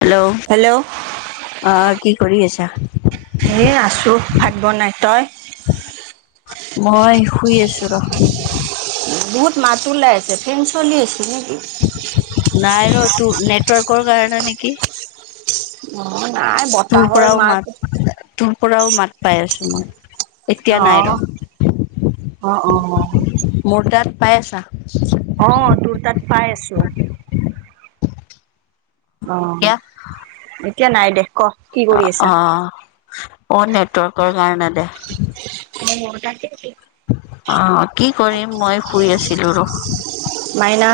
Hello! অ', কি কৰি আছা? এ, আছোঁ ভাত বনাই তই? মই শুই আছোঁ ৰহ। বহুত মাত ওলাই আছে ফেন চলি আছে নেকি? নাই ৰ' তোৰ নেটৱৰ্কৰ কাৰণে নেকি! অ', নাই তোৰ পৰাও মাত, তোৰ পৰাও মাত পাই আছোঁ মই। এতিয়া নাই ৰ অ', অ', অ', অ'। মোৰ তাত পাই আছা? অ, তোৰ তাত পাই আছোঁ। অ, এতিয়া এতিয়া নাই দে, ক'। কি অ, কৰি আছা অ। অ' নেটৱৰ্কৰ কাৰণে দে। [unintelligible] আহ কি কৰিম, মই শুই আছিলো ৰহ। মাইনা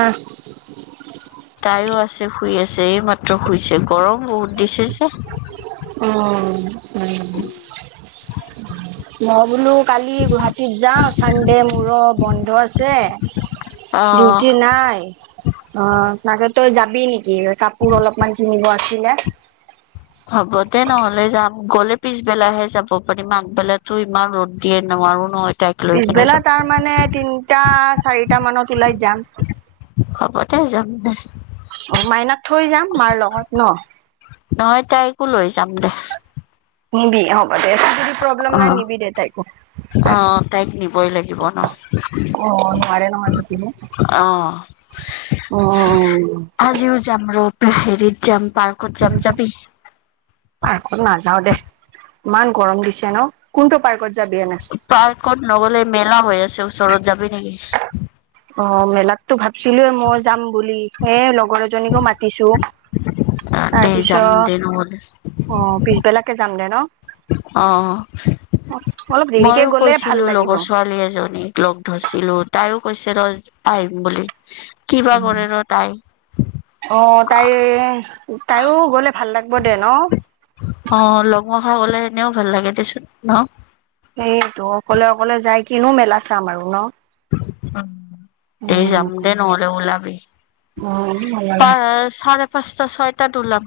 তাইও আছে, শুই আছে। এইমাত্ৰ শুইছে। গৰম বহুত দিছে যে। অহ, উম। ম বোলো কালি গুৱাহাটীত যাওঁ, চানডে মোৰো বন্ধ আছে। অ ডিউটি নাই। অ, তাকে তই যাবি নেকি? কাপোৰ অলপমান কিনিব আছিলে। হ'ব দে নহলে যাম। গ'লে পিছবেলাহে যাব পাৰিম, আগবেলাটো ইমান ৰ'দ দিয়ে, নোৱাৰো নহয়। তাইক লৈ কেনে পিছবেলা যাব। তাৰ মানে, তিনটা, চাৰিটা মানত ওলাই যাম। হ'ব দে, যাম দে। অ মাইনাক থৈ যাম, মাৰ লগত ন? নহয়, তাইকো লৈ যাম দে। নিবি অ হ'ব দে। প্ৰব্লেম অ নাই নিবি দে তাইকো। অ তাইক নিবই লাগিব ন অ', নোৱাৰে নহয় অ থাকিব। উম আজিও যাম ৰ হেৰিত যাম, পাৰ্কত যাম। যাবি? পাৰ্কত নাযাও দে। ইমান গৰম দিছে ন? কোনটো পাৰ্কত যাবি এনে? পাৰ্কত নগলে, মেলা হৈ আছে ওচৰত। যাবি নেকি? অ মেলাতটো ভাবছিলো এ মই যাম বুলি। এ, লগৰ এজনীকো মাতিছো। তাৰ দে যাম দে পিছত, নহলে অ পিছবেলাকে যাম দে ন? অ। অলপ দেৰিকে ময়ো গ'লে ভাল কৈছিলো লাগিব লগৰ ছোৱালী এজনীক। লগ ধৰিছিলো, তাইও কৈছে ৰ আহিম বুলি। কিবা কৰে ৰ তাই অ তাই, তাইও গলে ভাল লাগিব দে ন? অ লগমখা হ'লে এনেও ভাল লাগে। দেচোন ন? সেটো, অকলে অকলে যাই কিনো মেলা চাম আৰু ন? [unintelligible] এই উম যাম দে নহ'লে, ওলাবি। পা চাৰে পাঁচটা, ছয়টাত ওলাম।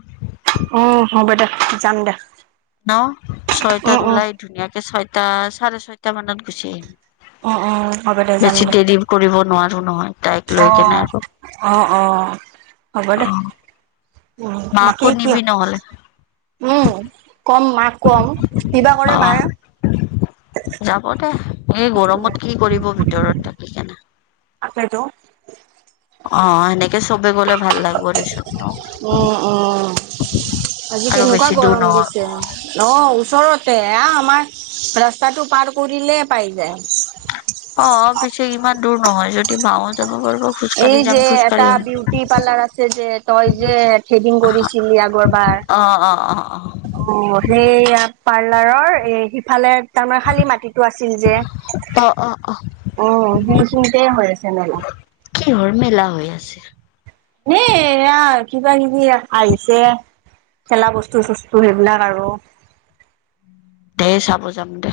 উম হ'ব দে, যাম দে। ন উম ছয়টাত উম ওলাই ধুনীয়াকে ছয়টা, চাৰে ছয়টা মানত গুচি আহিম। উম উম হ'ব দে যাম বেছি দে দেৰি কৰিব নোৱাৰো নহয়, তাইক অ লৈ কেনে আৰু। অ অ, হ'ব অ দে, উ মাকো বাকী কিয় নিবি নহ'লে উম, কম মাক কম। কিবা অ কৰে মায়ে! যাব দে। এই গৰমত কি কৰিব ভিতৰত থাকি কেনে! তাকেইটো অ, সেনেকে চবে গ'লে ভাল লাগব দেছোন। উম উম আজি আৰু কেনেকুৱা বেছি দূৰ গৰম দিছে নহয়। অ ওচৰতে, আহ আমাৰ ৰাস্তাটো পাৰ কৰিলে পাই যায়। অ। পিছে ইমান দূৰ নহয় যদি মাও যাবা পাৰব। এই যে এটা বিউটি পাৰ্লাৰ আছে যে, তই যে থ্ৰেডিং কৰিছিলি আগৰবাৰ অ, অ, অ। অ সেইয়া পাৰ্লাৰৰ এ সিফালে তাৰমানে খালী মাটিতো আছিল যে, অ অ অ অ অ সেইখিনতে হৈ আছে মে। কিহৰ মেলা হৈ আছে? এ এয়া কিবা কিবি আহিছে। খেলা বস্তু চস্তু সেইবিলাক আৰু। দেই চাব যাম দে।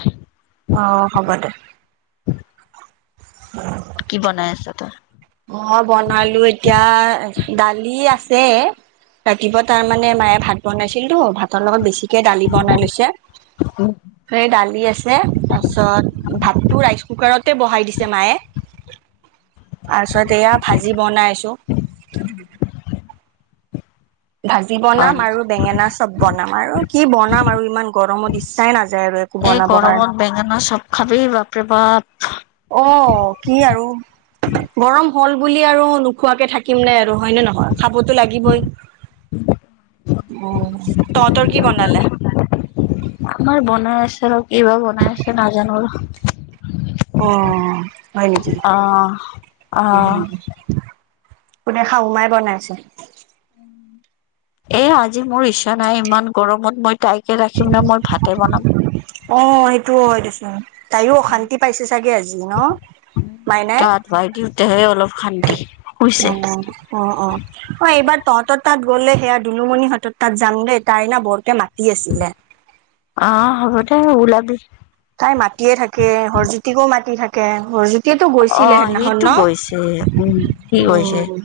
অ', হ'ব দে। উম। কি বনাই আছ তই? মই বনালো এতিয়া দালি আছে। ৰাতিপুৱা তাৰ মানে মায়ে ভাত বনাইছিলতো ভাতৰ লগত বেছিকে দালি বনাই লৈছে। স দালি আছে তাৰ পিছত ভাতটো ৰাইচ কুকাৰতে বহাই দিছে মায়ে। তাৰ পিছত এয়া ভাজি বনাইছো। ভাজি হয় বনাম নেকি আৰু বেঙেনা চব বনাম আৰু কি বনাম আৰু ইমান গৰমত ইচ্ছাই নাযায় আৰু একো এই বনাব কাৰণে গৰমত বেঙেনা চপ খাবি বাপৰে বাপ। অ', কি আৰু গৰম হ'ল বুলি আৰু নোখোৱাকে থাকিম নাই আৰু হয় নে নহয় খাবতো লাগিবই। উম, তহতৰ কি বনালে? আমাৰ বনাই আছে ৰ' কি বা বনাই আছে নাজানো আৰু। অ', হয় নেকি অ অ উম। কোনে শাহুমাই বনাইছে? এ আজি মোৰ ইচ্ছা নাই ইমান গৰমত মই তাইকে ৰাখিম নে মই ভাতে বনাম। অ', সেইটোও হয় দেচোন তাইো অশান্তি পাইছে চাগে আজি ন? মাইনাই? গা ধুৱাই দিওঁতেহে অলপ শান্তি অ শুইছে। অ', অ'। অ', এইবাৰ তহতৰ তাত গ'লে সেয়া দুলুমণি হতৰ তাত যাম দেই তাইনা বৰকে মাতি আছিলে। অ', হ'ব দে ওলাবি। তাই মাটিয়ে থাকে হৰজ্যোতিকো মাতি থাকে হৰজ্যোতি এতিয়াতো অ গৈছিলে সেইদিনাখন সিটো গৈছে উম সি ন গৈছে উম।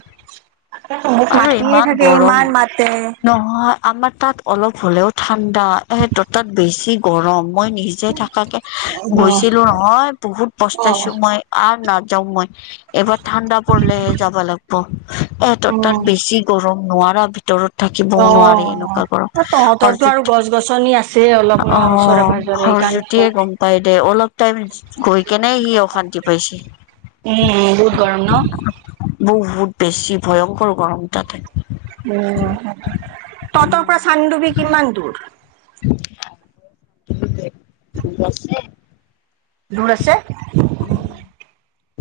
মোক আৰু মাতিয়ে ইমান থাকে গৰম ইমান মাতে। নহয় আমাৰ তাত অলপ হ'লেও ঠাণ্ডা ত তাত বেছি গৰম মই নিজ যে থাকাকে অ গৈছিলো নহয় বহুত অ পস্তাইছো মই আৰু নাযাও মই। এবাৰ ঠাণ্ডা পলেহে যাব লাগিব এ ত তাত উম বেছি গৰম নোৱাৰা ভিতৰত থাকিবও অ নোৱাৰে এনেকুৱা গৰম তহঁতৰতো আৰু গছ গছনি আছে অলপ যত ন ওচৰে অ'। পাজৰে হৰ সেইকাৰণে জ্যোতিয়ে গম পাই দে অলপ টাইম গৈ কেনে সি অশান্তি পাইছে। উম, বহুত গৰম ন? বহুত বেছি ভয়ংকৰ গৰম ততে। উম, উম তহৰ পৰা চান্দুবি কিমান দূৰ? [unintelligible] দূৰ আছে।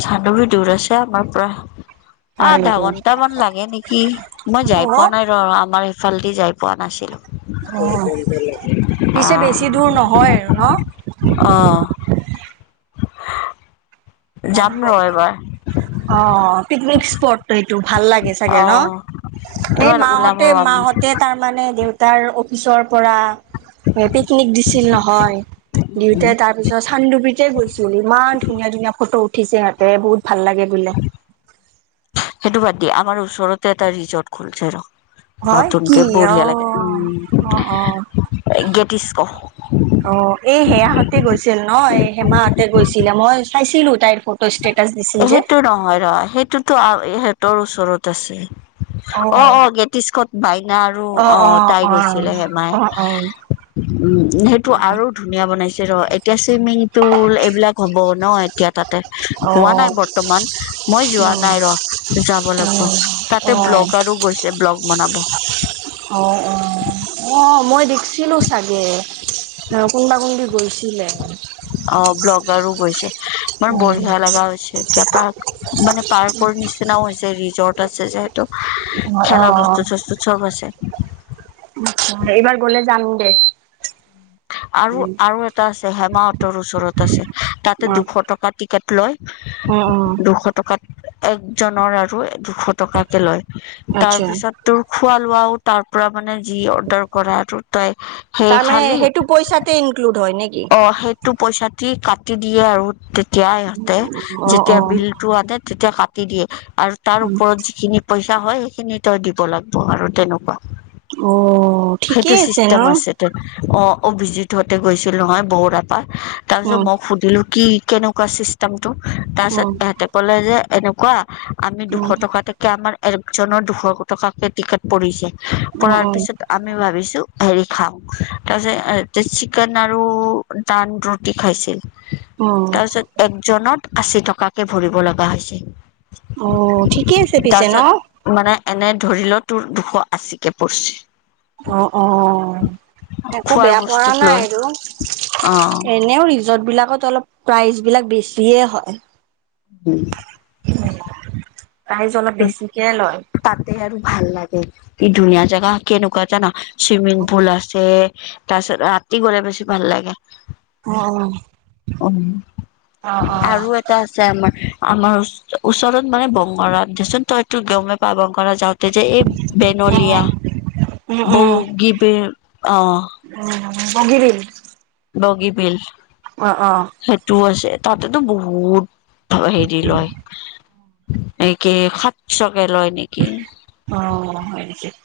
চান্দুবি দূৰ আছে আমাৰ পৰা। হয় আধা নেকি ঘন্ট মান লাগে নেকি মই যাই পোৱা নাই ৰ অ আমাৰ সফালেদি যাই পোৱা নাছিলো অ পিছে অ'। বেছি দূৰ নহয় আৰু ন? অ'। যাম ৰ এইবাৰ। অ', পিকনিক স্পট এইটো ভাল লাগে অ চাগে ন? এই এবাৰ ওলাম মাহঁতে ৰ আমি মাহঁতে তাৰমানে দেউতাৰ অফিচৰ পৰা পিকনিক দিছিল নহয়। দিওঁতে তাৰ পিছত চান্দুবিতে গৈছিল ইমান ধুনীয়া ধুনীয়া ফটো উঠিছে সিহঁতে বহুত ভাল লাগে বোলে। সেইটো বাদ দিয় আমাৰ ওচৰতে এটা ৰিজৰ্ট খুলছে ৰ। হয় কি নতুনকে অ বঢ়িয়া লাগে অ অ উম, গেটিছক'। অ', এই সেয়াহঁতে গৈছিল ন এই সেমাহঁতে গৈছিলে মই চাইছিলো তাইৰ ফটো। ষ্টেটাচ দিছিল যে। সেইটো নহয় ৰ সেইটো ইহঁতৰ ওচৰত আছে অ', অ', গেতিছক'ত বাইনা আৰু অ আহ অ তাই গৈছিলে হেমাই। অ অ অ উম, সেইটো আৰু ধুনীয়া বনাইছে। ৰ এতিয়া চুইমিং পুল এইবিলাক হ'ব ন এতিয়া তাত। হোৱা অ', নাই বৰ্তমান মই যোৱা উম, নাই ৰ। যাব উম, লাগিব তাতে অ', ব্লগ আৰু গৈছে ব্লগ বনাব। অ', অ', অ' মই দেখছিলো চাগে অ' কোনোবা কোনব। গৈছিলিলেন। অ' ব্লগাৰো গৈছে ইমান উম, বঢ়িয়া লগা হৈছে এতিয়া পাৰ। মানে পাৰ্কৰ নিচিনাও হৈছে ৰিজৰ্ট আছে যে। অ', খেলা অ', বস্তু চস্তু চব আছে। এইবাৰ গলে যাম দে। আৰু উম, আৰু এটা আছে হেমাহতৰ ওচৰত আছে তাতে অ', দুশ টকা। কেটলয় উম, উম দুশ টকাত একজনৰ আৰু দুশ টকাকে লয় আচ্ছা তাৰপিছত তোৰ খোৱা লোৱাও তাৰ পৰা মানে যি অৰ্ডাৰ কৰা আৰু তই সেই তাৰমানে খালি সেইটো পইচাতে ইনক্লুড হয় নেকি অ সেইটো পইচাতি কাটি দিয়ে আৰু তেতিয়া ইহঁতে অ', যেতিয়া অ', বিল আনে তেতিয়া কাটি দিয়ে আৰু তাৰ উম, ওপৰত যিখিনি পইচা হয় সেইখিনি তই দিব লাগিব আৰু তেনেকুৱা। অ' সেইটো ঠিকেই আছে ন চিষ্টেম অ' অভিজিত হতে গৈছিল নহয় বৰুৰাৰ পৰা তাৰ পিছত উম, মই সুধিলো কি কেনেকা চিষ্টেমটো তাৰপিছত উম, এহতে ক'লে যে এনেকুৱা আমি দুশ উম, টকাতে আমাৰ একজনৰ দুশ টকাকে টিকেট পৰিছে উম, পৰাৰ উম, পিছত আমি ভাবিছো হেৰি খাওঁ তাৰপিছত চিকেন আৰু নান ৰুটি খাইছিল উম, তাৰপিছত এক জনত আশী টকাকে ভৰিব লগা হৈছে। অ' ঠিকেই আছে পিছে ন তাৰপিছত মানে এনে ধৰি ল তোৰ দুশ আশী কে পৰিছে অ' অ' একো খোৱাৰ বেয়া কৰা বস্তুক নাই লৈ আৰু অ এনেও ৰিজৰ্ট বিলাকত অলপ প্ৰাইজ বিলাক বেছিয়ে হয়। উম [inaudible] প্ৰাইজ অলপ বেছিকে লয়। তাতে আৰু ভাল লাগে কি ধুনীয়া জেগা কেনেকুৱা জান চুইমিং পুল আছে তাৰপিছত ৰাতি গলে বেছি ভাল লাগে। অ' অহ অ'। আৰু আছে আমাৰ আমাৰ ওচৰত মানে বংগৰা দেচোন তইতো গমে পা বংগৰা যাওঁ যে এই বেনলিয়া উম, উম, বহ গিভ অ' উ বগিৰি [unintelligible] বগীবিল। অ' অ' সেইটোও আছে তাতেতো বহুত হেৰি লয়। নেকি সাতশকে লয় নেকি অ',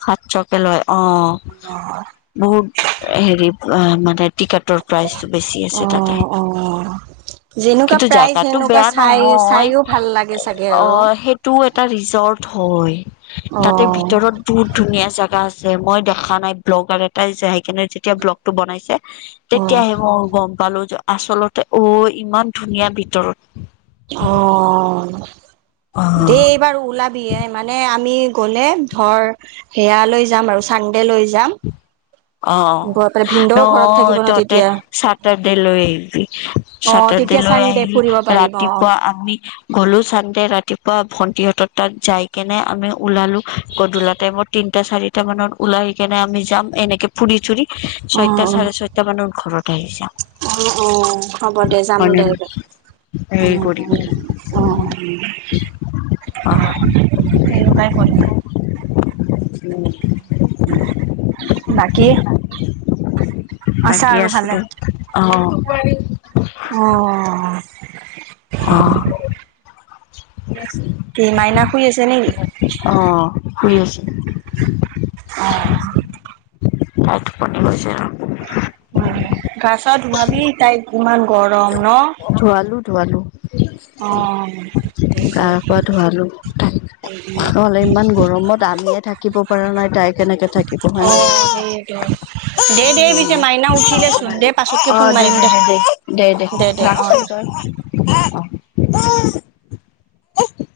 সাতশকে লয় অ'। অ'। বহুত হেৰি মানে টিকেটৰ প্ৰাইচটো বেছি আছে তাতে। অ', অ', যেনেকুৱা কিন্তু প্ৰাইজ জাগাতো সেনেকুৱা বেয়া চাই নহয় চাইও ভাল লাগে চাগে আৰু। অ' সেই টো এটা ৰিজৰ্ট হয় তাতে অ', ভিতৰত বহুত ধুনীয়া জেগা আছে মই দেখা নাই ব্লগাৰ এটাই জাইকিনে যেতিয়া ব্লগটো বনাইছে অ', তেতিয়াহে মই গম পালো যে আচলতে অ' ইমান ধুনীয়া ভিতৰত অ' অ দেই বাৰু ওলাবি এ মানে আমি গ'লে ধৰ সেয়া লৈ যাম আৰু চান্ডে লৈ যাম [inaudible] অ' গৈ পেলাই ন ভিনদেউ ঘৰত থাকিব ন তহতে তেতিয়া। ছাতাৰ ডে লয় আহবি। অ সাতাৰ ডে তেতিয়া লৈ চানডে আহিবি ফুৰিব পাৰিব অ ৰাতিপুৱা আমি গ'লো চানদে ৰাতিপুৱা ভণ্টিহঁতৰ তাত যাই কেনে আমি ওলালো গধূলা টাইমত তিনটা চাৰি ছটা মানত ওলাই আহি কেনে আমি যাম এনেকে পুৰি চুৰি ছয়টা চাৰে ছয়টা মানৰ ঘৰত আহি যাম। উম উম হ'ব দে যাম হয় নে দে। নহয় হেৰি কৰিম উ অ [unintelligible] [unintelligible] সেনেকুৱাই কৰিম অ' বাকী আছা বাকি আৰু আছো ভালে দে অ অ' অ কি মাইনা শুই আছে নেকি? অ' শুই আছে। অ'। পনিব হৈছে। গাছত ধোমাবি তাই ইমান জোৱলু জোৱালু। হয়। গা পা ধুৱালোলে ইমান গৰমত আলিয়ে থাকে। থাকিব পৰা নাই তাই কেনেকে থাকিব অ হয়। সেইয়েতো দে দে পিছে মাইনা উঠিলেচোন দে পাছতকে ফোন অ' দে মাৰিম দে দে দে। দে দে ৰাখছোন তই